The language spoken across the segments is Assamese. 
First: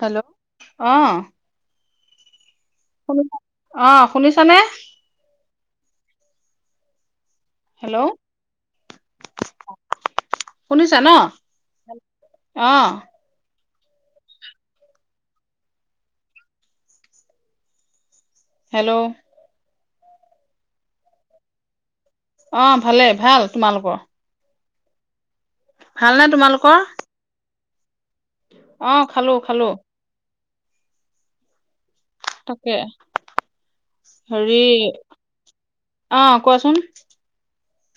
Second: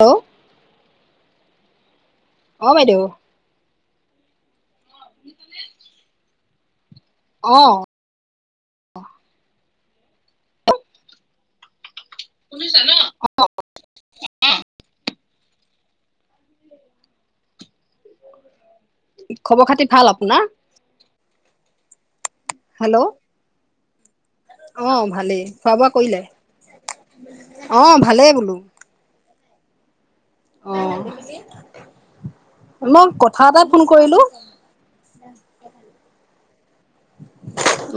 হেল্ল', অ। অ বাইদেউ শুনিছ, অ শুনিছ নে? অহ। হেল্ল' শুনিছা ন? শুনিছা অঁ ন? অ। অ। হেল্ল' খবৰ খাটি। ভাল আপোনাৰ? অ হেল্ল' ভালে, ভাল তোমালোকৰ। অ, ভালেই। খোৱা বোৱা কৰিলে ভালনে তোমালোকৰ? অ। ভালেই, বোলো। অঁ খালো খালো। অ। তাকে, মই কথা এটাই ফোন কৰিলো হেৰি আহ কোৱাচোন।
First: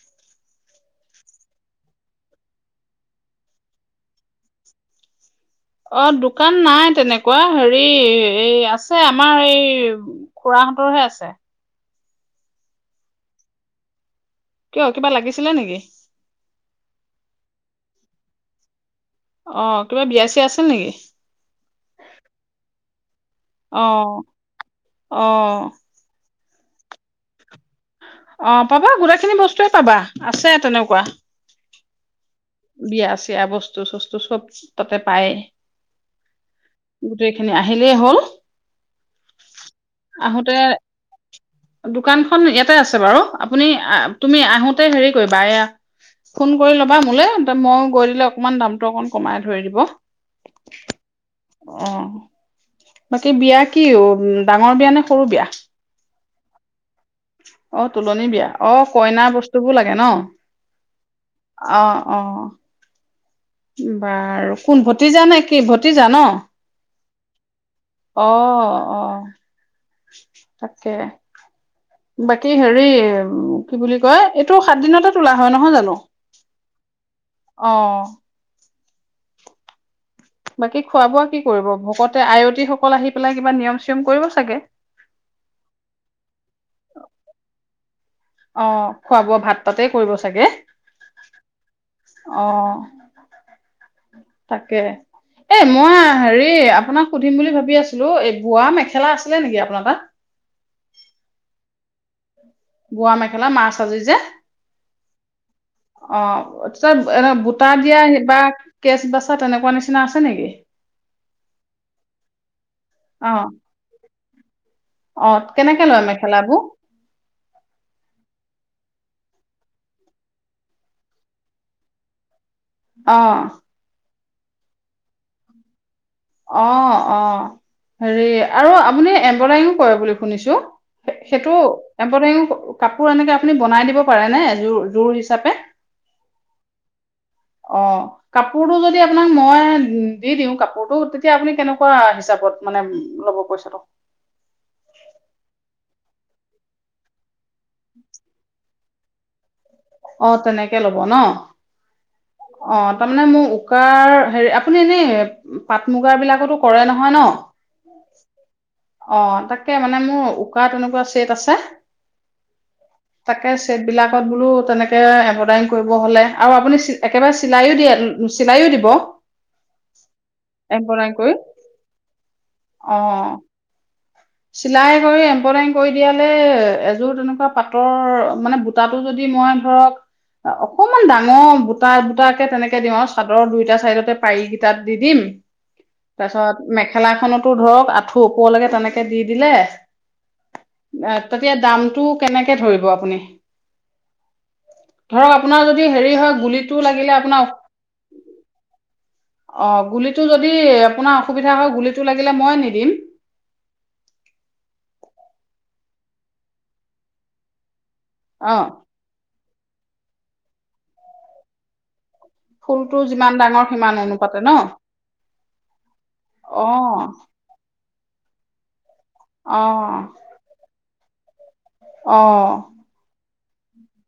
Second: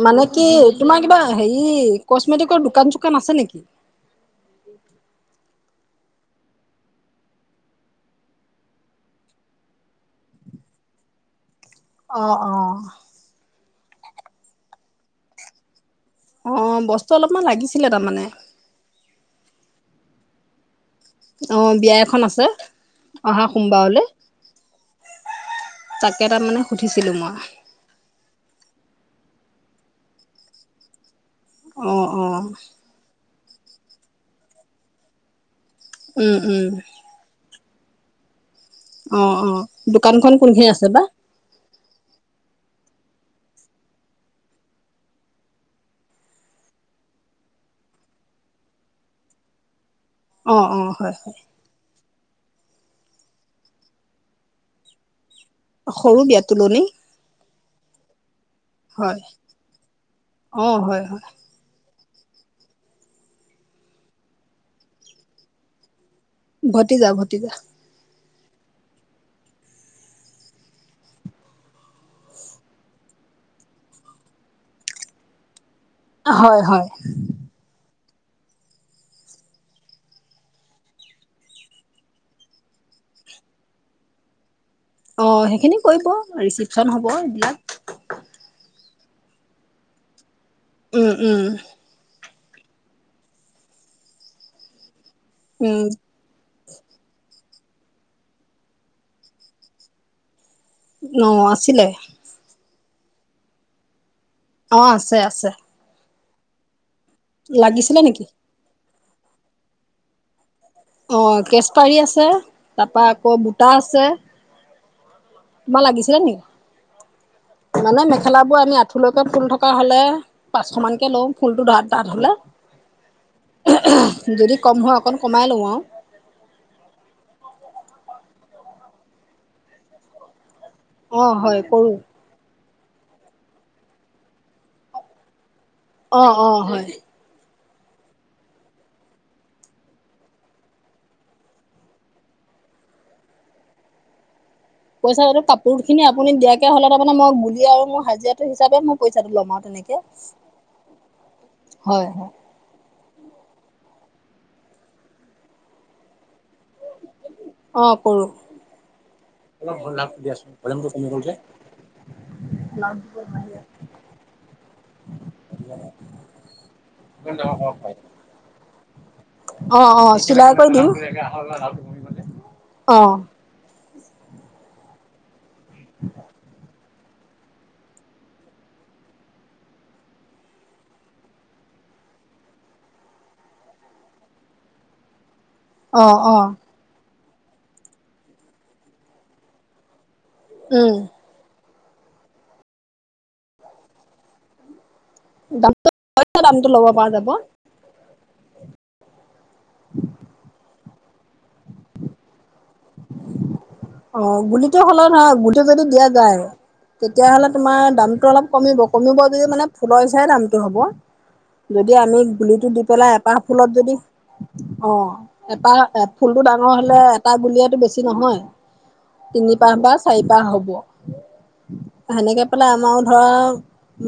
মানে কি তোমাৰ কিবা হেৰি, কচমেটিকৰ দোকান চোকান আছে নেকি? অ, দোকান নাই তেনেকুৱা হেৰি, এই আছে আমাৰ এই খুৰাহঁতৰহে আছে। অ অ কিয় কিবা লাগিছিলে নেকি অঁ বস্তু অলপমান লাগিছিলে তাৰমানে। অ কিবা বিয়া চিয়া আছিল নেকি? অ বিয়া এখন আছে। অহা সোমবাৰলৈ আহ আহ তাৰ মানে সুধিছিলোঁ মই। অ পাবা গোটেইখিনি বস্তুৱে পাবা, আছে তেনেকুৱা। অ অ বিয়া আছে। য়া বস্তু চস্তু চব তাতে পায়। উম উম আহিলেই হ'ল। অঁ অঁ, দোকানখন আহোতে কোনখিনিত আছে বা? দোকানখন ইয়াতে আছে বাৰু, আপুনি তুমি আহোতে হেৰি কৰিবা এয়া ফোন কৰি ল'বা মোলে। মই গৈ দিলে অকনমান দামটো অকন কমাই ধৰি দিব। অ অ হয় হয় অ বাকী বিয়া কিম ডাঙৰ বিয়া নে সৰু বিয়া? সৰু বিয়া তুলনি। অ তোলনি বিয়া। অ হয় কইনা বস্তুবোৰ লাগে ন? অ হয় হয় অ। অ বাৰু কোন ভতিজা নে কি ভতিজা ন? ভতিজা ভতিজা। অ অ তাকে, বাকী হেৰি কি বুলি কয় এইটো সাত দিনতে তোলা হয় নহয় জানো? হয় হয় অ বাকী খোৱা বোৱা কি কৰিব ভকতে আয়তীসকল আহি পেলাই কিবা নিয়ম চিৰম কৰিব চাগে? অ সেইখিনি কৰিব। ৰিচিপশ্যন হ'ব এইবিলাক। অ খোৱা বোৱা ভাত তাতেই কৰিব চাগে? উম উম অ, তাকে। এ উম মই হেৰি আপোনাক সুধিম বুলি ভাবি- সুধি আছিলো, এই বোৱা মেখেলা আছিলে নেকি আপোনাৰ তাত? ন আছিলে। বোৱা মেখেলা মাছ আজি যে, অ আছে আছে। অ। তাত এ বুটা দিয়া লাগিছিলে নেকি? বা- কেচ বাচা তেনেকুৱা নিচিনা আছে নেকি? অ কেচপাৰী আছে। তাপা অ আকৌ বুটা আছে। অ তোমাৰ কেনেকে লয় লাগিছিলে নি মেখেলাবোৰ মানে মেখেলা বোৰ আমি আথুলকে ফুল থকা হ'লে পাঁচশ মানকে লওঁ ফুলটো ডাঠ ডাঠ হ'লে অ যদি কম হয় অকণ কমাই লওঁ আৰু অ অ হেৰি আৰু আপুনি এম্বদাৰীও কৰে বুলি শুনিছো অ হয় সেইটো কৰো। এম্বদাৰী ও কাপোৰ এনেকে আপুনি বনাই দিব পাৰে নেযোৰ জোৰ হিচাপে অ অ হয় অ কাপোৰটো যদি আপোনাক মই দি দিওঁ কাপোৰটো তেতিয়া আপুনি কেনেকুৱা হিচাপত মানে ল'ব পইচাটো পইচাটো কাপোৰ খিনি আপুনি দিয়াকে হলে তাৰমানে মই আৰু মোৰ হাজিৰাটো হিচাপে মোক পইচাটো লম অ তেনে অ তেনেকে লব ন হয় হয়। অ তাৰমানে মোক উকাৰ হেৰি আপুনি এনেই পাট মুগাৰ বিলাকতো কৰে নহয় ন অ তাকে মানে মোৰ উকা তেনেকুৱা ছেট আছে তাকে ছেট বিলাকত বোলো তেনেক হলে এম্বদাৰী কৰিব হলে আৰু আপুনি একেবাৰে চিলাই দিয়ে চিলাইও দ ব অ অ চিলাই কৰি দিওঁ কৰি অ অঁ চিলাই কৰি এমব্ৰইডাৰী কৰি দিয়ালে এযোৰ তেনেকুৱা পাতৰ মানে বুটাটো যদি মই ধৰক অকমান ডাঙৰ বুটা বুটাকে তেনেকে দিম আৰু চাদৰৰ দুইটা চাইডতে পাৰি কেইটাত দি দিম অ অ তাৰপিছত মেখেলা খনত ধৰক আঠু ওপৰলেকে তেনেকে দিদিলে অ উম তেতিয়া দাম টো কেনেকে ধৰিব আপুনি ধৰক আপোনাৰ দামটো যদি হেৰি হয় দামটো গুলিটো ল'ব পৰা লাগিলে যাব আপোনাৰ অ গুলিটো যদি আপোনাৰ অসুবিধা হৈ গুলীটো লাগিলে মইয়ে নিম অ গুলিটো হ'লে নহয় গুলিত তেতিয়াটো দিয়া জাই তেতিয়া হ'লে তোমাৰ দামটো অলপ অ', কমিব কমিব যদি মানে ফুলৰ হিচাপ দামটো হ'ব যদি আমি গুলিটো দি ফুলটো পেলাই যিমান এপাহ ডাঙৰ ফুলত যদি সিমান অনুপাতে ন অ এপাহ ফুলটো ডাঙৰ হলে অ', এটা গুলিয়ে বেছি নহয়। তিনি অ', পাহ বা চাৰিপাহ হব [inaudible] সেনেকে অ', পেলাই আমাৰো ধৰা।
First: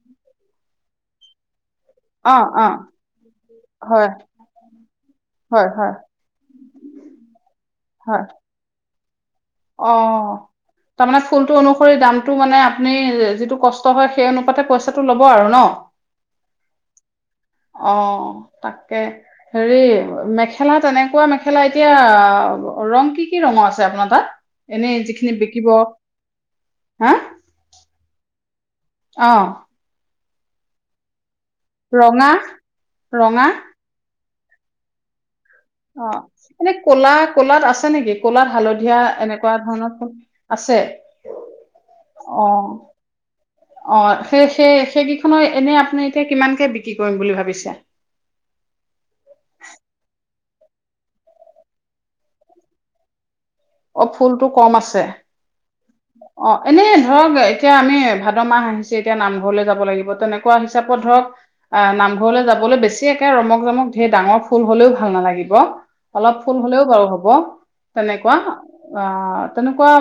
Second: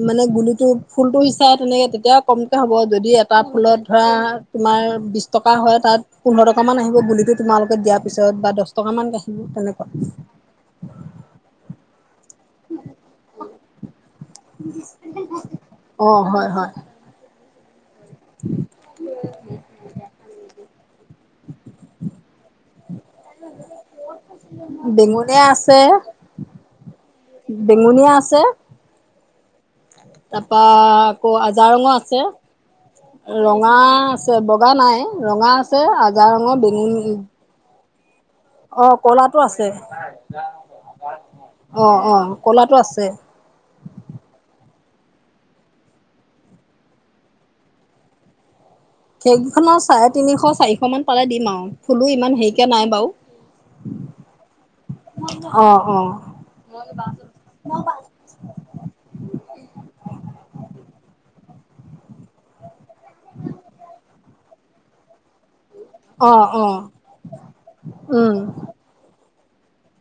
মানে গুলিটো ফুলটো সিচাইত তেনে তেতিয়া অ', কমকৈ হ'ব অ', যদি এটা ফুলত ধৰা হয়, তোমাৰ বিছ টকা হয় তাত পোন্ধৰ টক সমান আহিব গুলিটোত তোমালোকে দিয়া হয়, পিছত টকা মান দে অ তাৰমানে ফুলটো অনুসৰি দাম। টো মানে আপুনি যিটো কষ্ট হয় সেই অনুপাতে পইচাটো ল'ব আৰু ন অ হয় হয় অ তাকে হেৰি মেখেলা তেনেকুৱা মেখেলা এতিয়া ৰং কি কি ৰঙৰ আছে আপোনাৰ তাত এনেই যিখিনি বেঙুনিয়া বিকিব আছে হা বেঙুনিয়া আছ আছে অ তা পা ক আজা ৰঙৰ আছে ৰঙা ৰঙা আছে বগা নাই ৰঙা আছে অ আজাৰ ৰঙৰ এনে বেঙুন কলা কলাত আছ নেকি কলাত অ হালধীয়া কলাটো এনেকুৱা আছে ধৰণৰ ফোন আছে অ অ কলাটো আছে অ সেই সেই সেই কেইখনো এনে আপুনি এতিয়া কিমানকে বিক্ৰী কৰিম বুলি ভাবিছে সেইকেইখন চাৰে তিনিশ চাৰিশ মান তালে দিম আৰু ফুলো ইমান হেৰিকে নাই বাৰু অ ফুলটো কম আছে অ এনেই ধৰক এতিয়া আমি ভাদ মাহ আহিছে এতিয়া নামঘৰলে যাব লাগিব তেনেকুৱা হিচাপত ধৰক আহ নামঘৰলৈ যাবলৈ বেছি একে ৰমক জমক ধেৰ ডাঙৰ ফুল হলেও ভাল নালাগিব। অলপ অ', ফুল অ', হলেও বাৰু হ'ব তেনেকুৱা উম, অ তেনেকুৱা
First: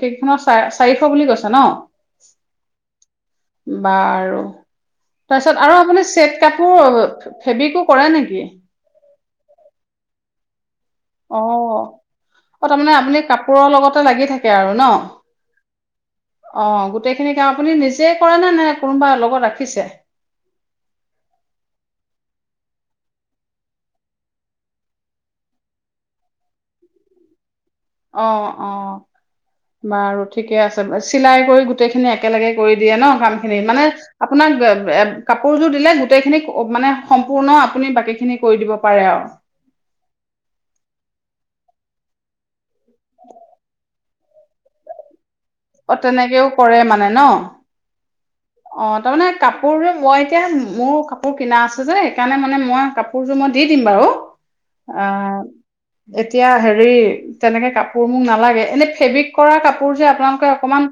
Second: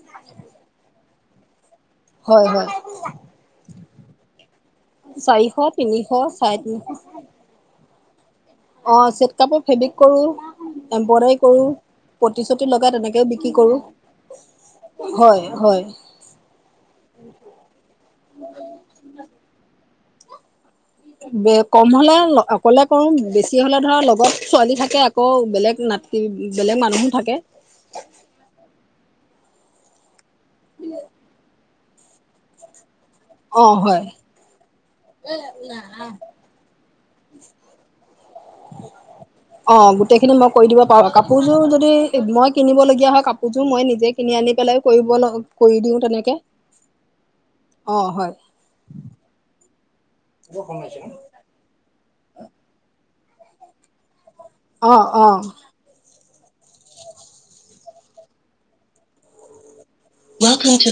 সেইকেইখনত চা চাৰিশ বুলি কৈছে ন? হয় হয়। বাৰু চাৰিশ তাৰপিছত আৰু আপুনি তিনিশ চেট চাৰে তিনিশ কাপোৰ ফেব্ৰিকোক কৰে নেকি? অ চেট কাপোৰ ফেব্ৰিক কৰো। এম্ব্ৰইডাৰী অ কৰো পতি চতি অ লগাই তাৰমানে আপুনি তেনেকেও বিক্ৰী কাপোৰৰ কৰো লগতে লাগি থাকে আৰু ন, হয়, হয়। অ গোটেইখিনিক কে আৰু আপুনি নিজে কৰেনে নে কোনোবা লগত ৰাখিছে? বে কম হলে অকলে কৰো বেছি হলে ধৰা লগত ছোৱালী থাকে। আকৌ বেলেগ নাতি বেলেগ মানুহো থাকে। অ-অ বাৰু ঠিকে আছে চিলাই কৰি গোট গোটেইখিনি একেলগে কৰি দিয়ে ন? ক খিনি, অ', মানে হয়। আপোনাক কাপোৰযোৰ দিলে গোটেই খিনিক মানে সম্পূৰ্ণ আপুনি বাকীখিনি কৰি দিব পাৰে আৰু। অ গোটেইখিনি মই কৰি দিব পাৰো, কাপোৰযোৰ য দি মই কিনিব লগীয়া হয় কাপোৰযোৰ মই নিজে কিনি আনি পেলাই কৰিব ল অ তেনেকেও কৰে মানে ন? অ হয় অ তাৰমানে কাপোৰ যে মই এতিয়া, মোৰ কাপোৰ কিনা আছে যে সেইকাৰণে মানে মই কাপোৰযোৰ মই দি দিম বাৰু। আহ আহ। অ', এতিয়া হেৰি তেনেকে কাপোৰ মোক নালাগে এনে ফেব্ৰিক কৰা কাপ কাপোৰ যে আপোনালোকে অকমান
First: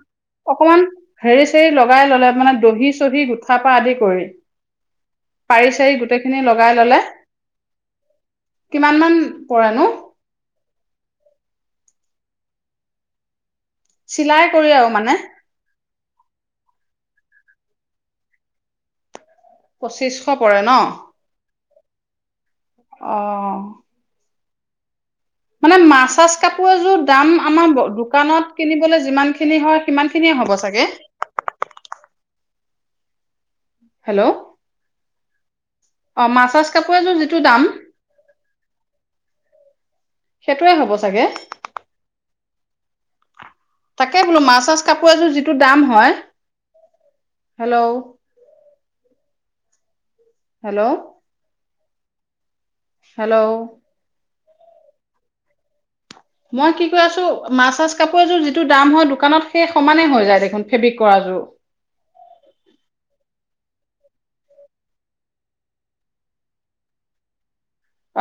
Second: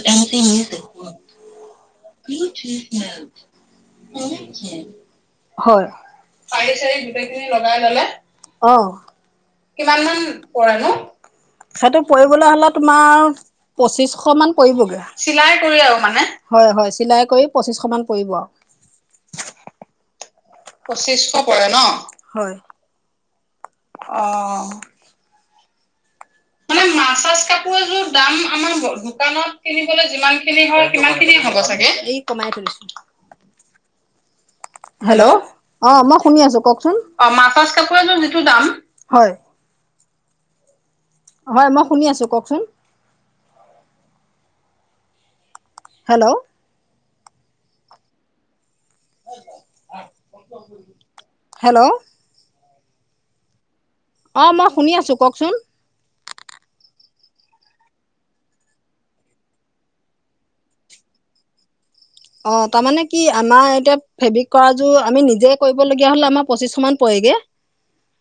অকমান হেৰি চেৰি লগাই ললে দহি চহি গোঠা পৰা আদি কৰি পাৰি হয় চাৰি গোটেইখিনি লগাই পাৰি চাৰি ললে গোটেই খিনি লগাই ললে অ কিমান মান পৰেনো? কিমান মান পৰেনো? সেইটো পৰিবলৈ হলে তোমাৰ পচিশ চিলাই মান কৰি পৰিব আৰু গে মানে চিলাই কৰিও আৰু মানে? হয় হয় চিলাই পচিশ মান পৰিব আ। পঁচিশ পঁচিশশ পৰে ন- হয়। অ-অ-অ অঁ মানে মাছ চাছ কাপোৰ এযোৰ দাম আমাৰ কিনিবলৈ যিমান দোকানত খিনি হয় সিমান কিনিবলৈ খিনিয়ে যিমান হ'ব চাগে? হয় সিমান খিনিয়ে হ'ব চাগে। হেল্ল' হেল্ল, অ মই শুনি আছো মাৰ্চাজ কক কাপোৰ চুন, এযোৰ অ যিটো দাম মাছাজ কাপোৰ এযোৰ যিটো দাম?, হয় সেইটোৱে হ'ব চাগে? মই শুনি আছো কক চুন তাকে বোলো মাছ চাছ কাপোৰ এযোৰ যি টো দাম হয় hello hello hello hello hello অ মই শুনি আছো কওকচোন মই কি ক আছো মাছ চাছ কাপোৰ এযোৰ যিটো দাম হয় দোকানত সেই সমানে হৈ যায় দেখোন ফেব্ৰিক কৰাযোৰ অ তাৰমানে কি আমাৰ এতিয়া ফেব্ৰিক কৰাযোৰ আমি নিজে কৰিবলগীয়া হ'লে আমাৰ পঁচিছশ মান পৰেগে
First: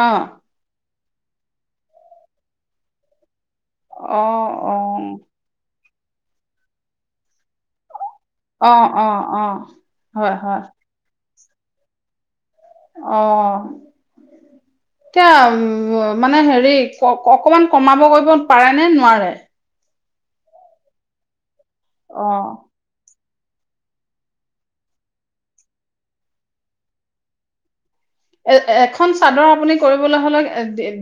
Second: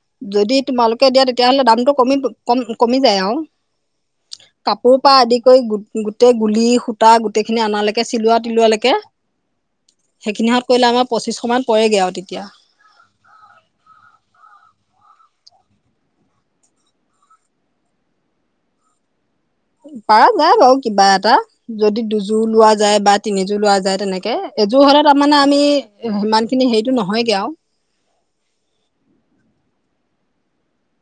অ যদি তোমালোক দিয়া তেতিয়াাহ'লে দামটো কমি কম কমি যায় আৰু অ অ কাপোৰ পা আদি কৰি গোট গোটেই গুলি সূতা গোটেই খিনি আনালেক। চিলোৱা তিলোৱা অ, লেকে। অ, হয়, হয়। পঁচিছশমান পয়েগে আও তেতিয়া। অ এতিয়া উ মানে হেৰি অকমান কমাব কৰিব পাৰে নে নোৱাৰে। পাৰা যায় বাৰু কিবা এটা। যদি অ দুযোৰ লোৱা যায় বা। তিনিযোৰ লোৱা যায় তেনেকে এযোৰ হলে তাৰমানে আমি সিমান খিনি হেৰিটো নহয়গে আও। এ এখন চাদৰ আপুনি কৰিবলৈ হলে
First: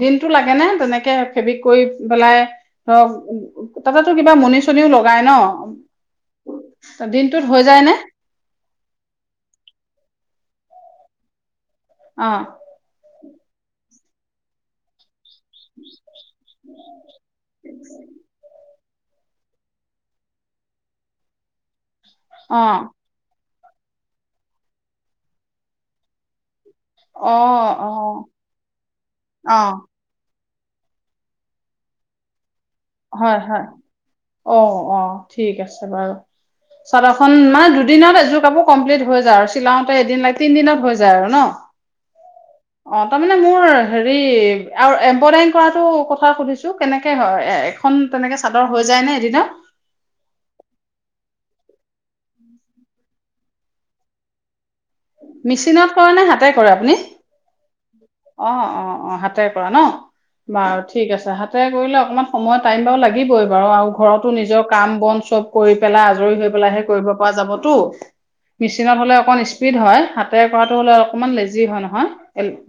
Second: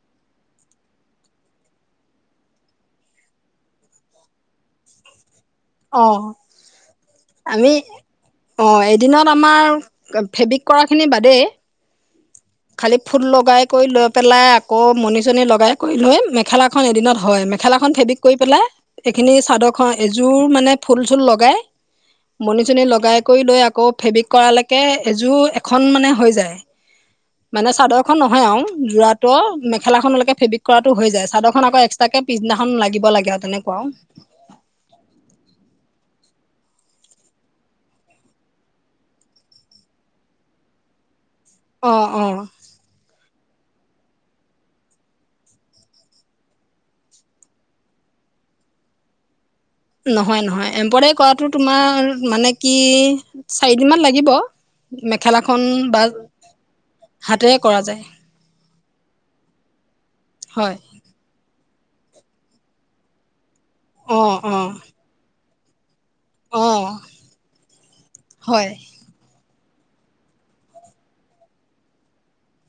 দিনটো লাগে নে? তেনেকে ফেব্ৰিক কৰি পেলাই ধৰক তাতেতো কিবা মনি চনিও লগাই ন। অ ত দিন। আমি অ এদিনত আমাৰ। ফেব্ৰিক কৰা খিনি বাদেই। অ। খালি ফুল লগাই কৰি লৈ পেলাই আকৌ মনি। চ'নী লগাই কৰি লৈ মেখেলাখন এদিনত হয় মেখেলাখন ফেব্ৰিক কৰি পেলাই। এইখিনি চাদৰ খ এযোৰ মানে ফুল চুল লগাই। অ মনিচনী লগাই কৰি লৈ আকৌ। আকৌ ফেব্ৰিক কৰালেকে এযোৰ এখন মানে হৈ যায়। মানে অঁ চাদৰ অঁ খন নহয় আও যোৰাটো অ অঁ মেখেলাখনলৈকে ফেবিক। কৰাতো হৈ যায় চাদৰ আকৌ এক্সট্ৰাকে পিছদিনা। হয়, হয়, অ, অ ঠিক আছে বাৰু। চাদৰখন মানে দুদিনত এযোৰ কাপোৰ কমপ্লিট হৈ যায় আৰু চিলাওতে এদিন লাগে তিন দিনত হৈ যায় আৰু ন। অহঁ, অঁহ। মানে মোৰ হেৰি আৰু এমব্ৰইডাৰিং কৰাটো কথা সুধিছোঁ কেনেকৈ হয়। খন তেনেকে চাদৰ হৈ যায় নে এদিনত। নহয়- নহয় এমব্ৰইডাৰী কৰাটো তোমাৰ মানে কি চাৰিদিনমান লাগিব। মেখেলাখন মেচিনত বা কৰে হাতেৰে কৰা যায়। অ -অ -অ হাতেৰে কৰা ন? হয় বাৰু ঠিক আছে হাত তাতে কৰিলে অকণমান সময় টাইম বাৰু লাগিবই। বাৰু - বাৰু ঘৰতো অ', নিজৰ অ', কাম বন চব কৰিলো। পেলাই আজৰি হৈ পেলাই হে অ', কৰিব পৰা যাবতো হয় মেচিনত হ'লে অকন। স্পীড হয় হাতে কৰাটো হ'লে অকমান লেজি হয় নহয়।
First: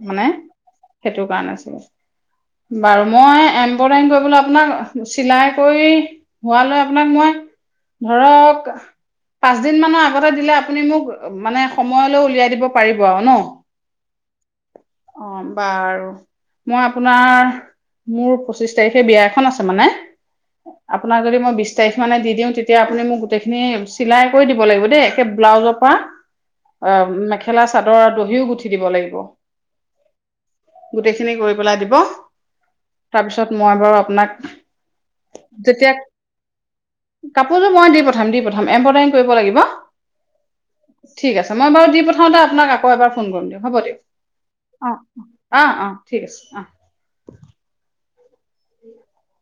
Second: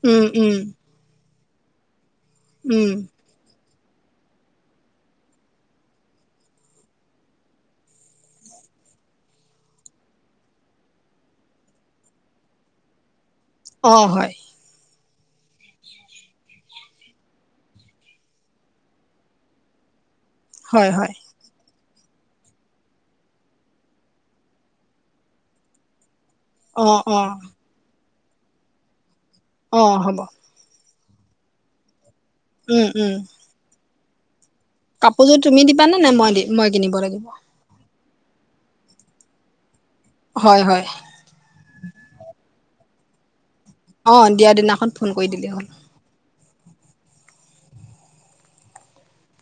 মানে, উম, উম, সেইটো কাৰণে। অ ' [inaudible] উম, বাৰু মই। বৰ্ডাৰিং কৰিবলৈ আপোনাক, চিলাই কৰি হোৱালৈ আপোনাক মই ধৰক, পাঁচ দিন মানৰ আগতে দিলে আপুনি মোক মানে সময়লৈ উলিয়াই দিব পাৰিব আৰু ন? অ, হয়। অ, বাৰু মই আপোনাৰ, মোৰ পঁচিশ তাৰিখে বিয়া এখন আছে মানে। হয় হয় আপোনাক যদি মই বিশ তাৰিখ। মানে দি দিওঁ, তেতিয়া আপুনি মোক গোটেইখিনি চিলাই কৰি দিব লাগিব দেই একে ব্লাউজৰ পৰা। অ, মেখেলা চাদৰ আৰু দহিও গুঠি দিব লাগিব। অ, হ'ব। গোটেইখিনি কৰি পেলাই দিব। উম, উম, তাৰপিছত মই বাৰু আপো আপোনাক। কাপোৰযোৰ তুমি যেতিয়া দিবানে নে মই মই কিনিব লাগিব? কাপোৰযোৰ মই দি পঠাম, দি পঠাম, এম্ব্ৰইডাৰিং কৰিব লাগিব। হয়, হয়। ঠিক আছে মই বাৰু দি পঠাওঁতে আপোনাক আকৌ এবাৰ ফোন কৰিম দিয়ক। হ'ব দিয়ক। অ', দিয়াৰ দিনাখন অ, ফোন অ, কৰি দিলেই হ'ল অ, অ ঠিক আছে। অ। উম। [inaudible]